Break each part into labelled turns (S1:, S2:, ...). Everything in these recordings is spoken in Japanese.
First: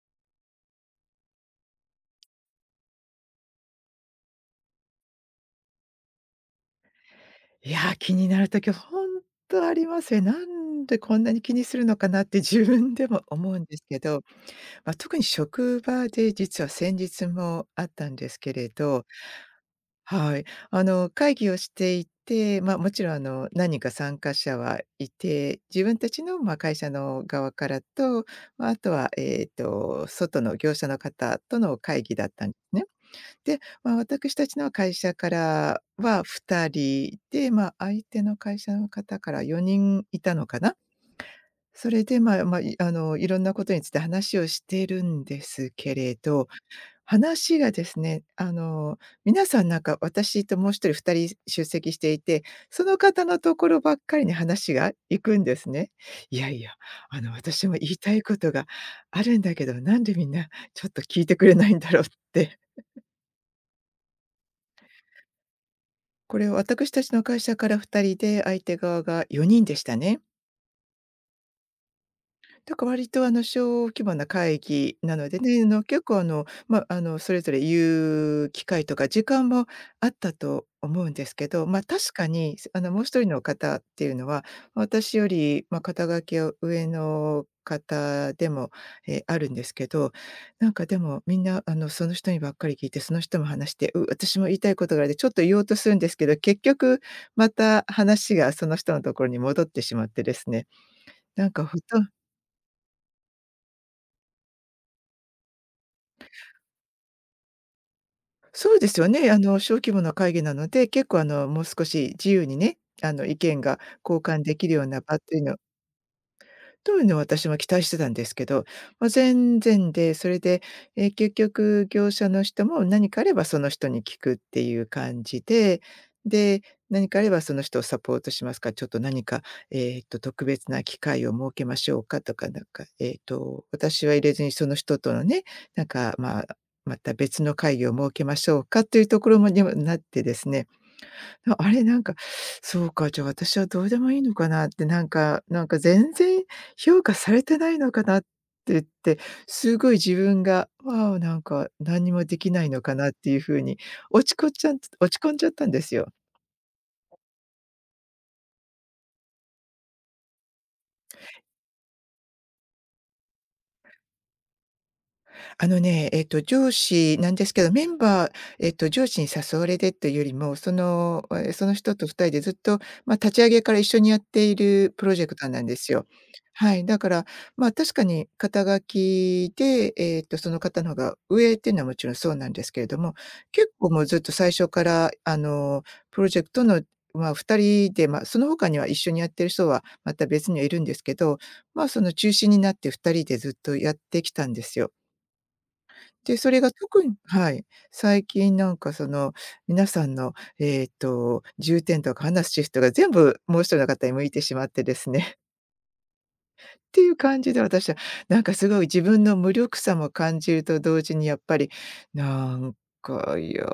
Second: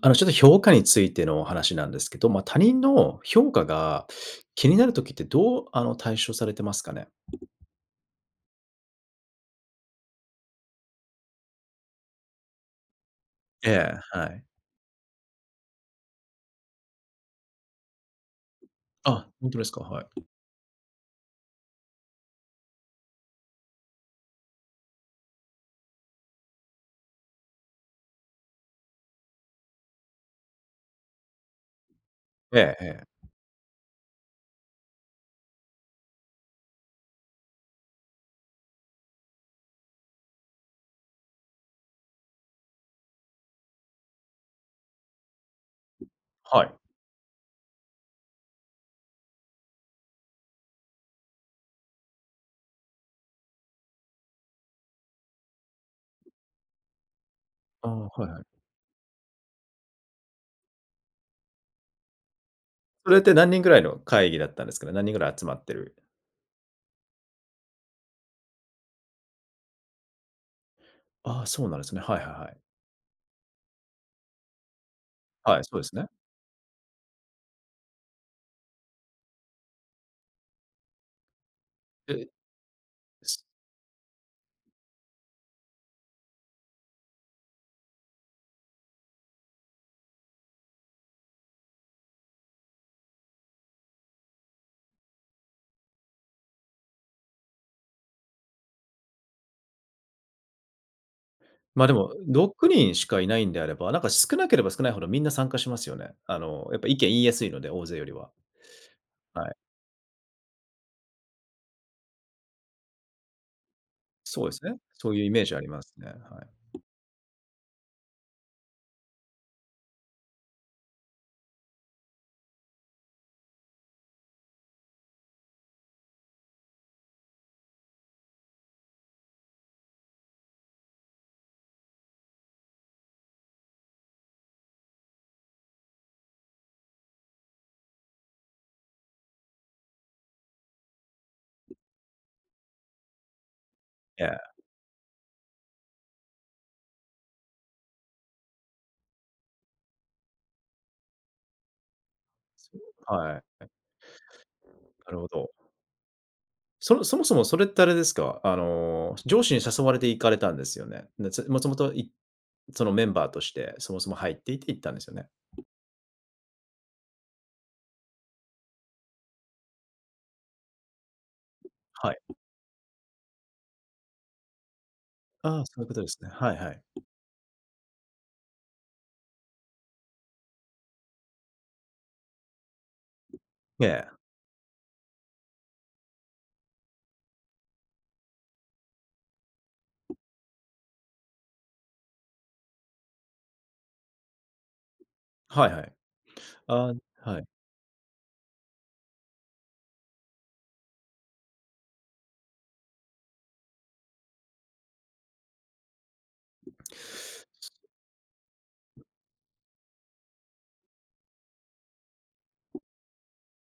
S1: ちょっと評価についてのお話なんですけど、他人の評価が気になるときってどう、対処されてますかね？
S2: いや、気になる時ほんとありますね。なんでこんなに気にするのかなって自分でも思うん
S1: え
S2: ですけ
S1: え、
S2: ど、
S1: はい。
S2: 特に職場で実は先日もあったんですけれど。
S1: あ、本当ですか？はい。
S2: はい。会議をしていて、もちろん何人か参加者はいて、自分たちの、会社の側からと、あとは、外の業者の方との会議だったん
S1: ええ
S2: ね。
S1: ええ。
S2: で、私たちの会社からは2人で、相手の会社の方から4人いたのかな。それで、まあまあ、いあの、いろんなことについて話をしているんですけれど、
S1: はい。
S2: 話がですね、皆さんなんか私ともう1人2人出席していて、その方のところばっかりに話が行くんですね。いやいや、私も
S1: あ
S2: 言い
S1: あ、
S2: たい
S1: はい
S2: こ
S1: は
S2: と
S1: い。
S2: があるんだけど、なんでみんなちょっと聞いてくれないんだろうって。
S1: それって何人ぐらいの会議だったんですかね？何人ぐらい集まってる。
S2: これは私たちの会社から2人で、相手側が4人でしたね。
S1: ああ、そうなんですね。はいはいはい。
S2: だから割と小規模な会議なので
S1: は
S2: ね、
S1: い、
S2: あ
S1: そう
S2: の
S1: です
S2: 結
S1: ね。
S2: 構あの、ま、あのそれぞれ言う機会とか時間もあったと思うんですけど、確か
S1: え、
S2: にもう一人の
S1: す
S2: 方っていうのは、私より、肩書きは上の方でも、あるんですけど、なんかでもみんなその人にばっかり聞いて、その人も話して、私も言いたいことがあるでちょっと言おうとするんですけど、結局また話がその人のところに戻ってしまってですね、なんかほと
S1: ま、でも6人しかいないんであれば、なんか少なければ少ないほどみんな参加しますよね。やっぱ意見言いやすいので、大勢よりは。
S2: そうですよね。
S1: はい。
S2: 小規模な会議なので、結構もう少し自由にね、意見が交換
S1: そうで
S2: で
S1: す
S2: き
S1: ね。
S2: るような
S1: そう
S2: 場っ
S1: いうイ
S2: てい
S1: メ
S2: う
S1: ージ
S2: の
S1: ありますね。はい。
S2: というのを私も期待してたんですけど、全然で、それで、結局業者の人も何かあればその人に聞くっていう感じで、で、何かあればその人をサポートしますかちょっと何か、特別な機会を設けましょうかとか、なんか、私は入れずにその人とのね、なんか、また別の会議を設けましょうかというところまでもなってですね。でもあれ、なんか、そうか、じゃあ私はどうでもいい
S1: え
S2: のか
S1: え。
S2: なって、なんか全然評価されてないのかなって言って、すごい自分が、わあ、なんか何にもできないのかなっていう
S1: は
S2: 風
S1: い。
S2: に
S1: な
S2: 落
S1: る
S2: ち
S1: ほ
S2: 込んじ
S1: ど。
S2: ゃったんですよ。
S1: そもそもそれってあれですか、上司に誘われて行かれたんですよね。で、もともと、そのメンバーとしてそもそも入っていて行ったんですよね。
S2: あのね、上司なんですけど、メンバーえっと、上司に誘われてというよりも、その、その人と
S1: はい。
S2: 2人でずっと、立ち上げから一緒にやっているプロジェクター
S1: あ
S2: な
S1: あ、
S2: ん
S1: そ
S2: で
S1: ういう
S2: す
S1: こと
S2: よ。
S1: ですね。はいは
S2: は
S1: い。
S2: い、だから、確かに肩書きで、その方の方が上っていうのはもちろんそうなんですけれども、結
S1: え
S2: 構もう
S1: え、
S2: ずっと最初から、プロジェクトの、2人で、その他には一緒にやってる人はまた別にはいるんですけど、その中心になって2人でずっとやってきたんですよ。
S1: はいはい。
S2: で、それが
S1: あ
S2: 特に
S1: あ、はい。
S2: はい、最近なんかその皆さんの、重点とか話すシフトが全部もう一人の方に向いてしまってですね、っていう感じで私はなんかすごい自分の無力さも感じると同時にやっぱり、なんか、いや、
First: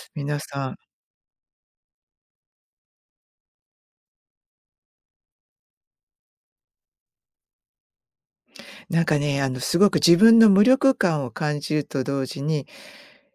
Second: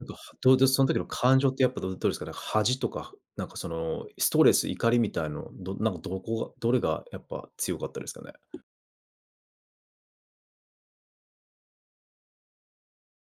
S1: なんか、
S2: 皆
S1: どうで
S2: さん、
S1: その時の感情ってやっぱどうですか？なんか恥とか、なんかそのストレス、怒りみたいの、なんかどこがどれがやっぱ強かったですかね？
S2: なんかね、すごく自分の無力感を感じると同時に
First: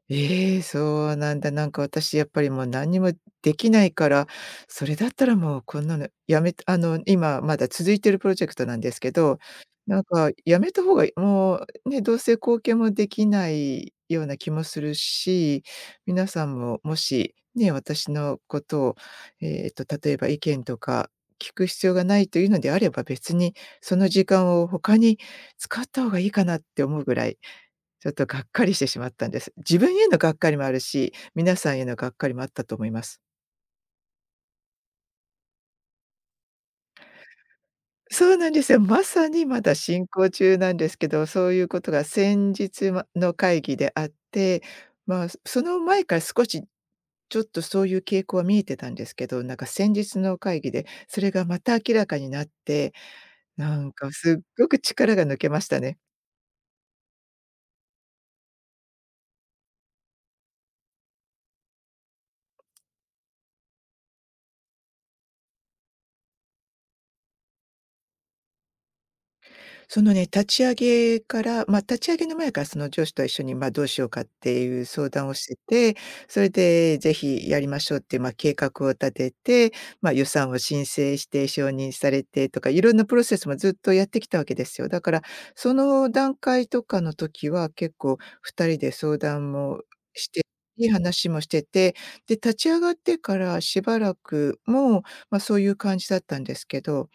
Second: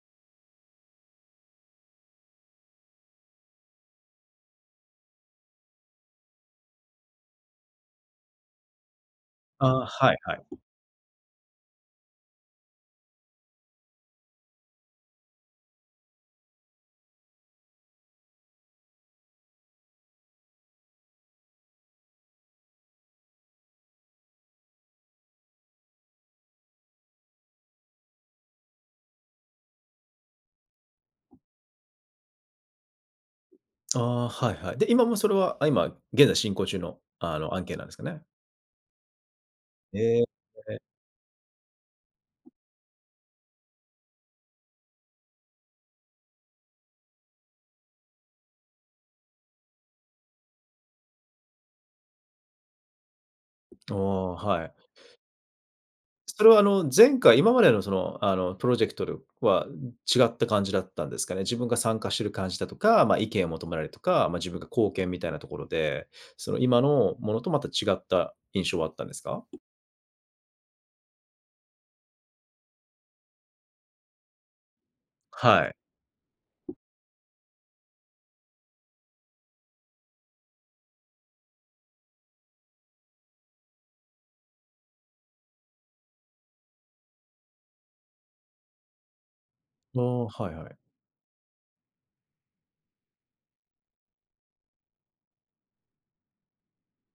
S2: ええ、そうなんだ。なんか私やっぱりもう何にもできないから、それだったらもうこんなのやめあの、今まだ続いてるプロジェクトなんですけど、
S1: ああ、
S2: なん
S1: はい
S2: か
S1: はい。
S2: やめた方がもうね、どうせ貢献もできないような気もするし、皆さんももしね、私のことを、例えば意見とか聞く必要がないというのであれば、別にその時間を他に使った方がいいかなって思うぐらいちょっとがっかりしてしまったんです。自分へのがっかりもあるし、皆さんへのがっかりもあったと思います。
S1: ああ、はいはい。で、今もそれは、あ、今現在進行中の、案件なんですかね？
S2: そうなんですよ。まさにまだ進
S1: ええ。
S2: 行中なんですけど、そういうことが先日の会議であって、その前から少しちょっとそういう傾向は見えてたんですけど、なんか先日の会議でそれがまた明らかになって、なん
S1: あ
S2: か
S1: あ、
S2: すっ
S1: は
S2: ご
S1: い。
S2: く力が抜けましたね。
S1: それはあの前回、今までのそのあのプロジェクトでは違った感じだったんですかね。自分が参加してる感じだとか、まあ、意見を求められるとか、まあ、自分が貢献みたいなところで、その今のものとまた違った印象はあったんですか？
S2: そのね、立ち上げから、立ち上げの前からその上司と一緒に、どうしようかっていう相談をして
S1: はい。
S2: て、それでぜひやりましょうっていう、計画を立てて、予算を申請して承認されてとか、いろんなプロセスもずっとやってきたわけですよ。だから、その段階とかの時は結構2人で相談も
S1: ああ、
S2: して、
S1: はいはい。
S2: いい話もしてて、で、立ち上がってからしばらくも、そういう感じだったんですけど、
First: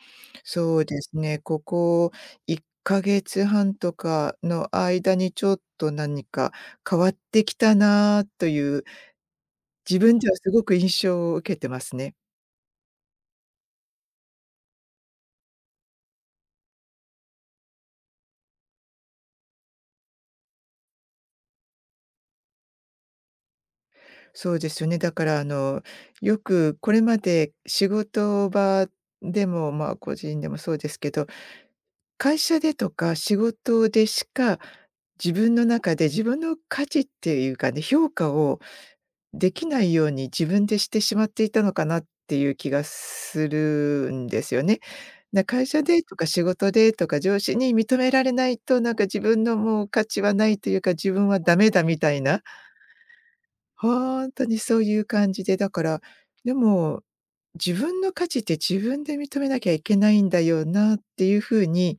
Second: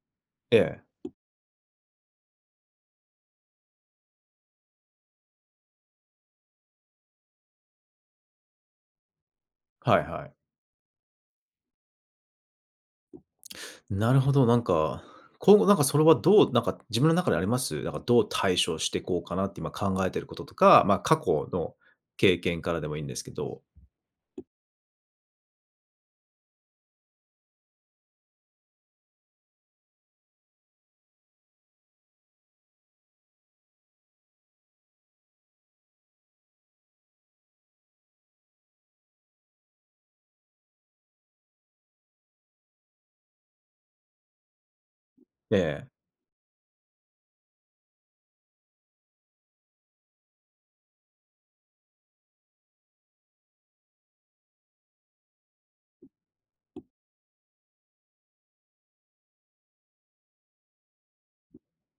S1: え
S2: そ
S1: え、
S2: うですね、ここ1ヶ月半とかの間にちょっと何か変わってきたなという、自
S1: はい
S2: 分
S1: は
S2: で
S1: い。
S2: はすごく印象を受けてますね。
S1: なるほど、なんか、今後なんかそれはどうなんか自分の中であります？なんかどう対処していこうかなって今考えてることとか、ま、過去の経験からでもいいんですけど。
S2: そうですよね。だからよくこれまで仕事場でも、個人でもそうですけど、会社でとか仕事でしか、自分の中で自分の価値っていうかね、評価をできないように自分でしてしまっていたのかなっていう気がするんですよね。
S1: え
S2: 会社
S1: え、
S2: でとか仕事でとか上司に認められないと、なんか自分のもう価値はないというか、自分はダメだみたいな、ほんとにそういう感じで、だから、でも、自分の価値って自分で認めなきゃいけないんだよなっていう風に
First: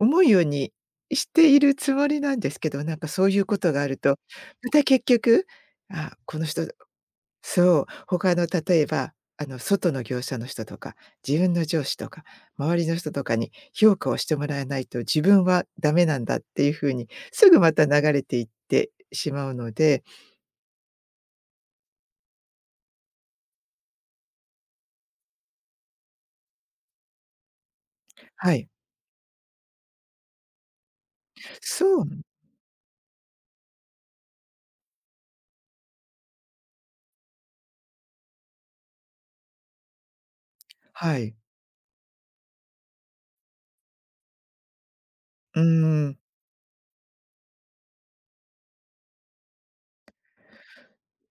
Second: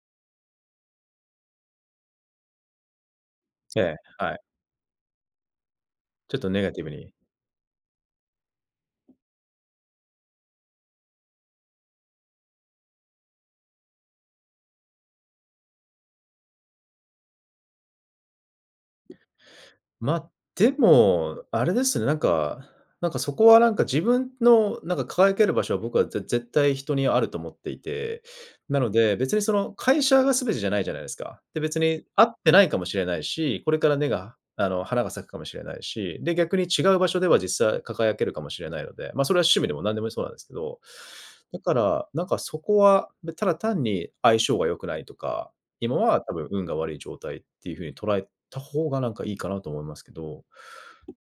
S2: 思うようにしているつもりなんですけど、なんかそういうこと
S1: え
S2: があ
S1: え、
S2: ると、
S1: はい。
S2: また結局、あ、
S1: ちょっ
S2: この
S1: とネ
S2: 人
S1: ガティブに。
S2: そう、他の例えば、外の業者の人とか、自分の上司とか、周りの人とかに評価をしてもらえないと自分はダメなんだっていう風に、すぐまた流れていってしまうので。
S1: まあ、でも、あれですね、なんかそこはなんか自分のなんか輝ける場所は僕は絶対人にあると思っていて、
S2: はい。
S1: なので、別にその会社が全てじゃないじゃないですか。で、別
S2: そ
S1: に
S2: う、
S1: 合ってないかもしれないし、これから根があの、花が咲くかもしれないし、で、逆に違う場所では実際輝けるかもしれないので、ま、それは趣味でも何でもそうなんですけど、
S2: はい。
S1: だから、なんかそこは、ただ単に相性が良くないとか、
S2: う
S1: 今
S2: ん、
S1: は多分運が悪い状態っていう風に捉えた方がなんかいいかなと思いますけど、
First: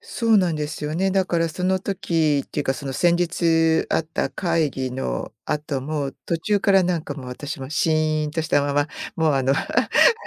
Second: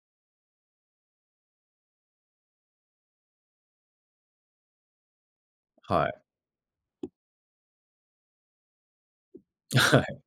S2: そうなんですよね。だからその時っていうか、その先日あった会議の後
S1: は
S2: も、
S1: い。
S2: 途中からなんかもう私もシーンとしたまま、もう
S1: は い。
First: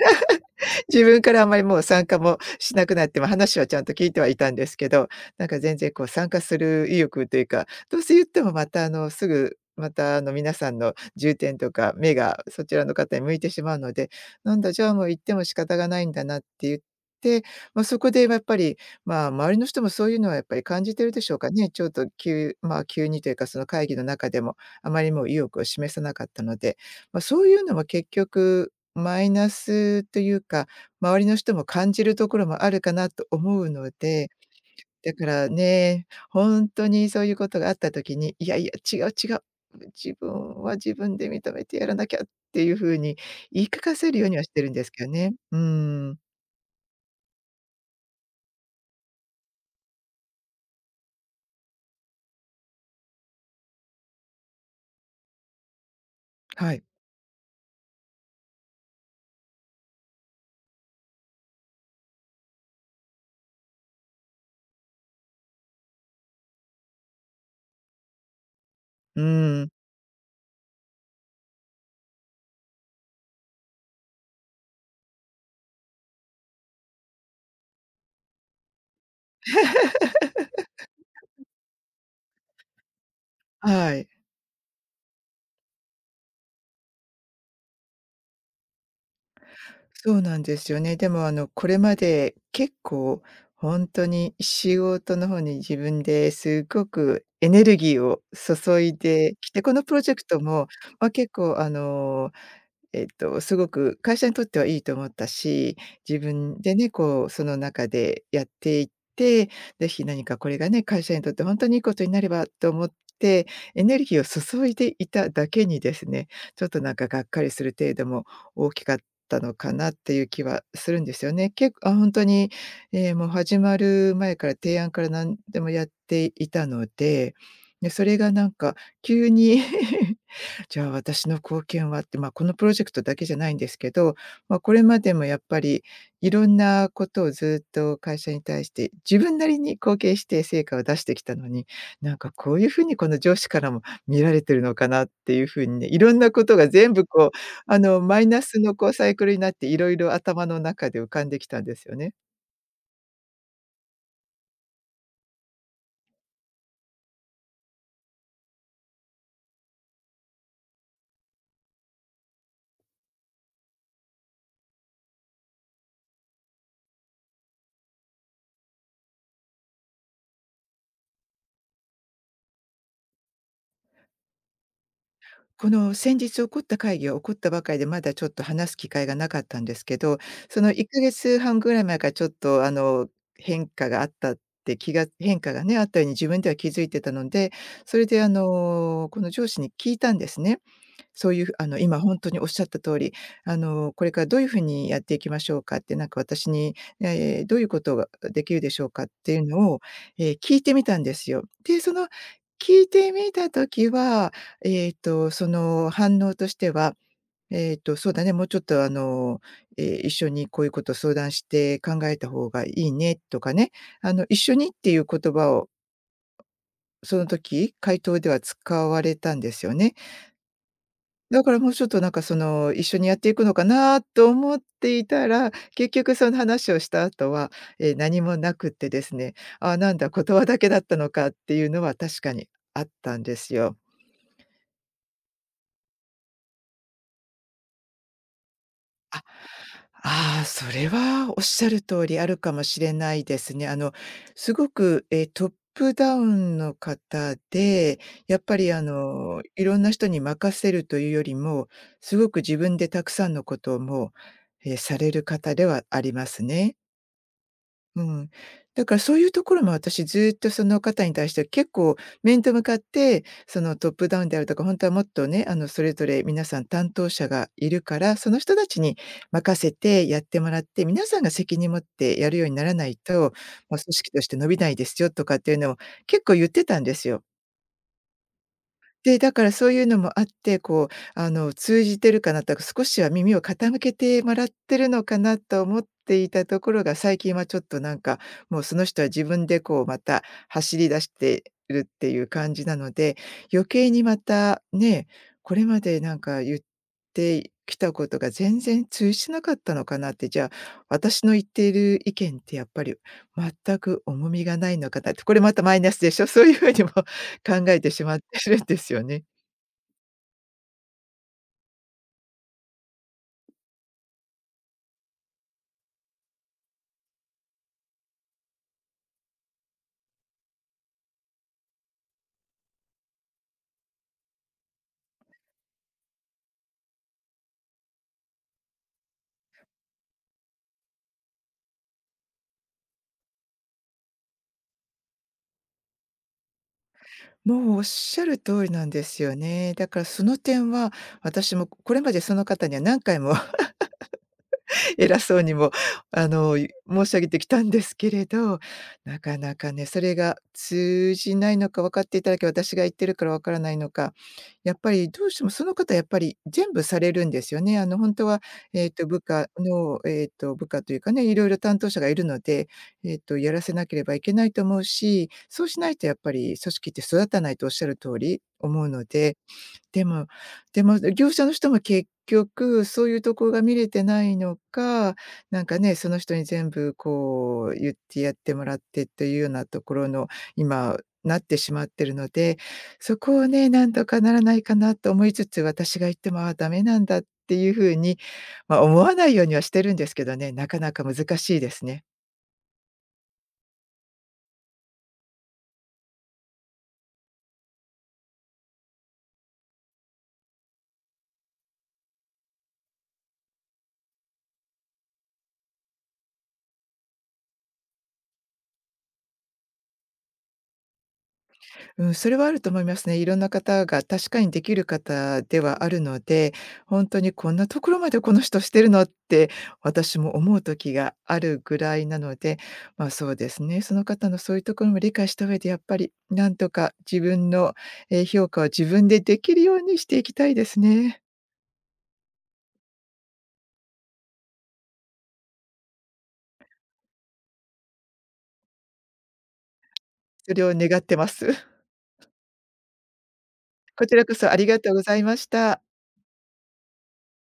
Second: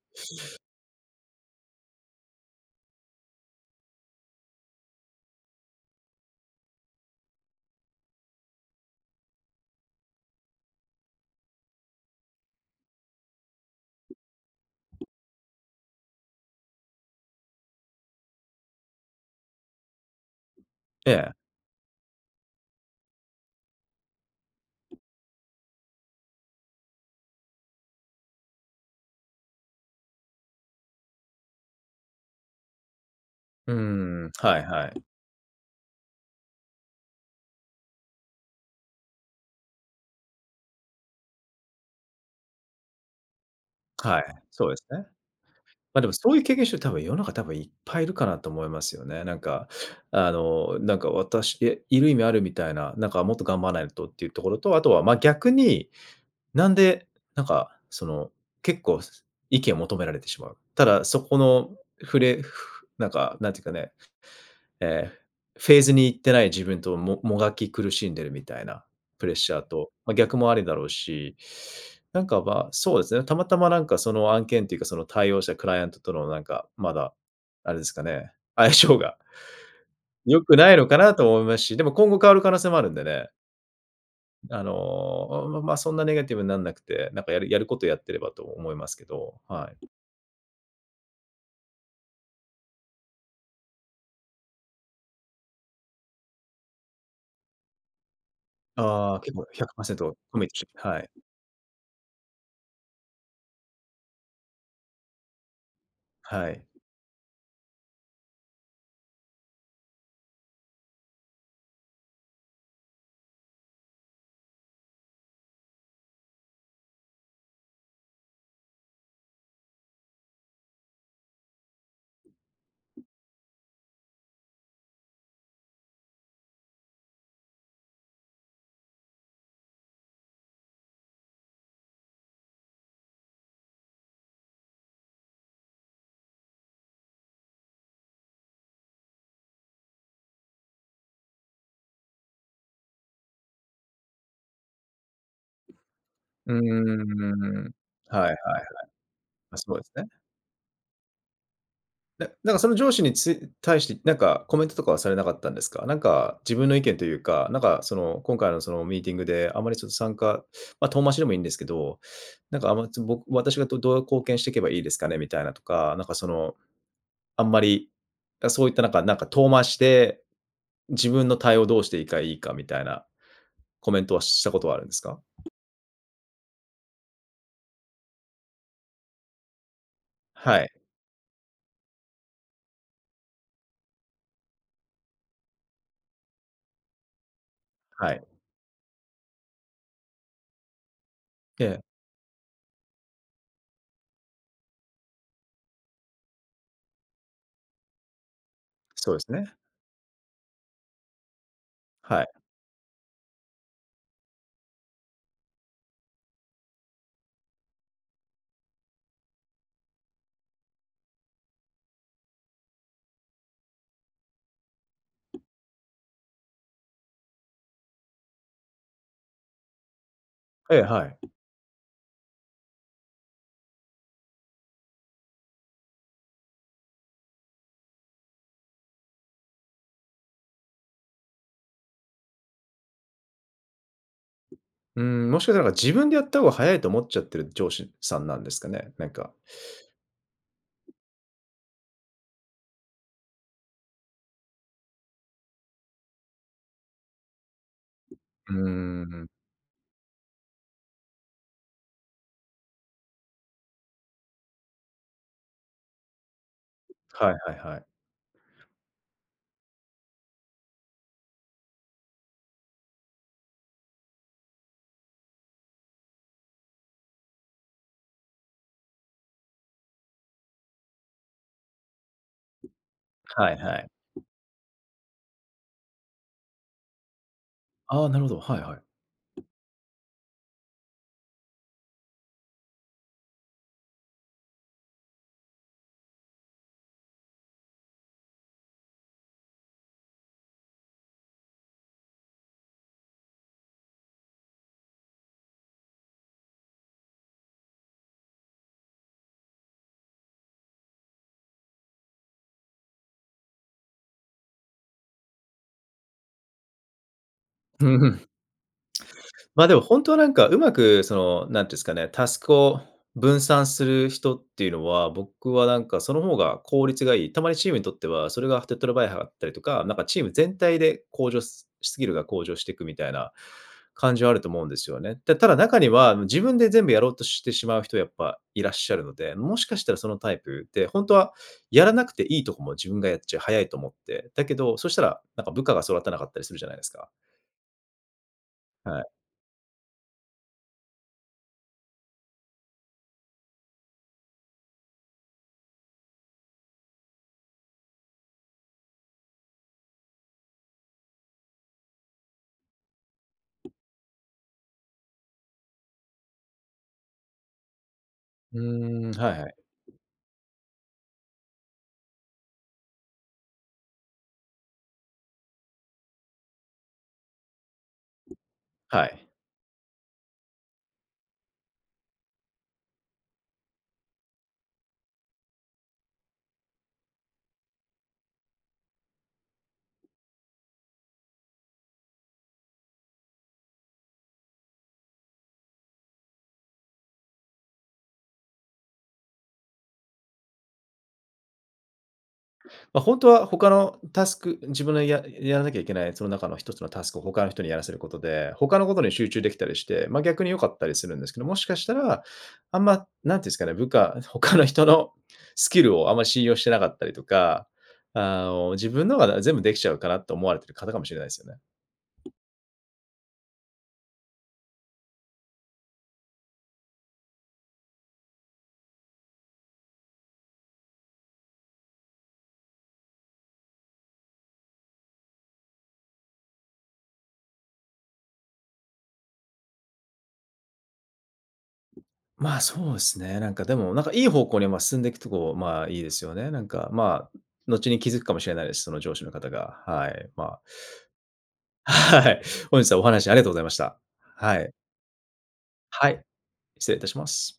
S2: 自分からあんまりもう参加もしなくなって、話はちゃんと聞いてはいたんですけど、なんか全然こう参加する意欲というか、どうせ言ってもまたすぐまた皆さんの重点とか目がそちらの方に向いてしまうので、なんだ、じゃあもう行っても仕方がないんだなって言って、そこでやっぱり、周りの人もそういうのはやっぱり感じて
S1: え
S2: るでし
S1: え。
S2: ょうかね。ちょっと急まあ、急にというかその会議の中でも、あまりもう意欲を示さなかったので、そういうのは結局マイナスというか、周りの人も感じるところもあるかなと思う
S1: うー
S2: ので、
S1: ん、はいはい。
S2: だからね、ほんとにそういうことがあった時に、いやいや、違う違う、自分は自分で認めてやらなきゃっていう風に言い聞かせる
S1: はい、
S2: ようにはして
S1: そう
S2: るん
S1: で
S2: で
S1: す
S2: すけ
S1: ね。
S2: どね。うー
S1: ま、でも
S2: ん、
S1: そういう経験してる多分世の中多分いっぱいいるかなと思いますよね。なんか、なんか私いる意味あるみたいな、なんかもっと頑張らないとっていうところと、あとは、ま、逆に、な
S2: は
S1: ん
S2: い。
S1: で、なんか、その、結構意見を求められてしまう。ただそこの、ふれふなんか、なんていうかね、えーフェーズに行ってない自分とももがき苦しんでるみたいな
S2: う
S1: プレッシャ
S2: ー
S1: ー
S2: ん、
S1: と、まあ、逆もありだろうし、なんか、ま、そうですね、たまたまなんかその案件というか、その対応したクライアントとのなんか、まだ、あれですかね、相性が 良くないのかなと思いますし、でも今後変わる可能性もあるんでね、
S2: はい。
S1: まあそんなネガティブになんなくて、なんかやることやってればと思いますけど、はい。
S2: そうなんですよね。でもこれまで結構ほんとに仕事の方に自分ですごくエネルギーを注い
S1: ああ、結
S2: で
S1: 構
S2: きて、このプロジェ
S1: 100%
S2: ク
S1: コ
S2: ト
S1: ミットして
S2: も、
S1: はい、
S2: 結構すごく会社にとってはいいと思ったし、自
S1: は
S2: 分
S1: い。
S2: でね、こう、その中でやっていって、ぜひ何かこれがね、会社にとって本当にいいことになればと思って、エネルギーを注いでいただけにですね、ちょっとなんかがっかりする程度も大きかったのかなっていう気はするんですよね。結構あ、本当に、もう始まる前から提案から何でもやっていたので、で、それがなんか急に じゃあ私の貢献はって、まあ、このプロジェクトだけじゃないんですけど、まあ、これまでもやっぱりいろんなことをずっと会社に対して自分なりに貢献して成果を出してきたのに、なんかこういうふうにこの上司からも見られてるのかなっていうふうにね、いろんなこ
S1: う
S2: とが全部こう、
S1: ーん、はい
S2: マイ
S1: はいはい。
S2: ナスのこうサイクルになっ
S1: ま、
S2: て
S1: そ
S2: い
S1: うで
S2: ろ
S1: す
S2: い
S1: ね。
S2: ろ頭の中で浮かんできたんですよね。
S1: なんかその上司に対して、なんかコメントとかはされなかったんですか？なんか自分の意見というか、なんかその今回のそのミーティングであまりちょっと参加、ま、遠回しでもいいんですけど、私がどう貢献していけばいいですかねみたいなとか、なんかその、あんまり、あ、そういったなんか遠回しで、自分の対応どうしていいかみたいなコメントはしたことはあるんですか？
S2: この先日起こった会議は起こったばかりで、まだちょっと話す機会がなかったんですけど、
S1: は
S2: そ
S1: い、
S2: の1ヶ月半ぐらい前からちょっとあの、変化があったって気が変化がね、あったように自分では気づいてたので、それ
S1: は
S2: で
S1: い。
S2: この上司に聞いたんですね。そういうふ
S1: え
S2: あの、
S1: え、
S2: 今本当におっしゃった通り、これからどういうふうにやっていきましょうかって、なんか私に、どういうことができるでしょうかっ
S1: そうです
S2: ていう
S1: ね。
S2: のを、聞いてみたんですよ。で、その
S1: はい。
S2: 聞いてみた時は、その反応としては、そうだね、もうちょっと一緒にこういうことを相談して考えた方がいいねとかね、あの、一緒にっていう言葉をその時、回答では使われたんですよね。
S1: ええ、はい。
S2: だからもうちょっとなんかその、一緒にやっていくのかなと思っていたら、結局その話をした後は、え、何もなくってですね、ああ、なんだ、言葉だけだったのかっていうのは確かにあったんですよ。
S1: うん、もしかしたらなんか自分でやった方が早いと思っちゃってる上司さんなんですかね？なんか。
S2: ああ、それはおっしゃる通りあるかもしれないですね。すごく、え、トップダウンの方で、やっ
S1: う
S2: ぱり
S1: ーん。
S2: いろんな人に任せるというよりも、すごく自分でたくさんのことをもう、え、される方ではありますね。
S1: はいはいはい。
S2: うん。だからそういうところも私ずっとその方に対しては結構面と向かって、そのトップダウンであるとか、本当はもっとね、あのそれぞれ皆さん担当者がいるから、その人たちに任せてやってもらって、皆さんが責任持ってやるようにならないと、
S1: はい
S2: ま
S1: は
S2: あ、
S1: い。
S2: 組織として伸びないですよとかっていうのを結構言ってたんですよ。
S1: ああ、なるほど。はいはい。
S2: で、だからそういうのもあって、こう、あの、通じてるかなと、少しは耳を傾けてもらってるのかなと思っていたところが、最近はちょっとなんか、もうその人は自分でこう、また走り出してるっていう感じなので、余計にまたね、これまでなんか言ってきたことが全然通じなかったのかなって、じゃあ、私の言っている意見ってやっぱり全く重みがないのかなって、これまたマイナスでしょ、そういうふうにも考えてしまってるんですよね。
S1: ま、あでも本当はなんかうまくその、なんていうんですかね、タスクを分散する人っていうのは、僕はなんかその方が効率がいい。たまにチームにとっては、それが手っ取り早かったりとか、なんかチーム全体で向上すスキルが向上していくみたいな感じはあると思うんですよね。で、ただ中には、自分で全部やろうとしてしまう人やっぱいらっしゃるので、もしかしたらそのタイプで、本当はやらなくていいとこも自分がやっちゃう、早いと思って。だけど、そしたらなんか部下が育たなかったりするじゃないですか。
S2: もうおっしゃる通りなん
S1: は
S2: で
S1: い。
S2: すよね。だからその点は、私もこれまでその方には何回も偉そうにも、申し上げてきたんですけれど、なかなかね、それが通じないのか分かっていただけ、私が言ってるから分からないのか、やっぱりどうしてもその方やっぱり全部されるんですよね。あの、本当は、
S1: うーん、
S2: 部
S1: はいは
S2: 下
S1: い。
S2: の、部下というかね、いろいろ担当者がいるので、やらせなければいけないと思うし、そうしないとやっぱり組織って育たないとおっしゃる通り思うの
S1: はい。
S2: ででもでも、業者の人も結局そういうとこが見れてないのか、なんかね、その人に全部こう言ってやってもらってというようなところの、今なってしまってるので、そこをね、なんとかならないかなと思いつつ、私が言っても、ああ、ダメなんだっていうふうに、まあ、思わないようにはしてるんですけどね、なかなか難しいですね。
S1: ま、あ本当は他のタスク、自分のやらなきゃいけないその中の一つのタスクを他の人にやらせることで、他のことに集中できたりして、まあ、逆に良かったりするんですけど、もしかしたら、なんていうんですかね、他の人のスキルをあんま信用してなかったりとか、自分のが全部できちゃうかなと思われてる方かもしれないですよね。
S2: うん、それはあると思いますね。いろんな方が確かにできる方ではあるので、本当にこんなところまでこの人してるのって私も思う時があるぐらいなので、ま、そうですね、その方のそういうところも理解した上でやっぱりなんとか自分の、え、評価を自分でできるようにしていきたいですね。
S1: まあ、そうですね。なんかでも、なんかいい方向に、ま、進んでいくとこ、まあ、いいですよね。なんか、まあ、後に気づくかもしれないです。その上司の方が、はい。ま
S2: そ
S1: あ
S2: れを願ってます。
S1: はい。本日はお話ありがとうございました。
S2: こちらこそ
S1: は
S2: あり
S1: い。
S2: がとうございました。
S1: はい、失礼いたします。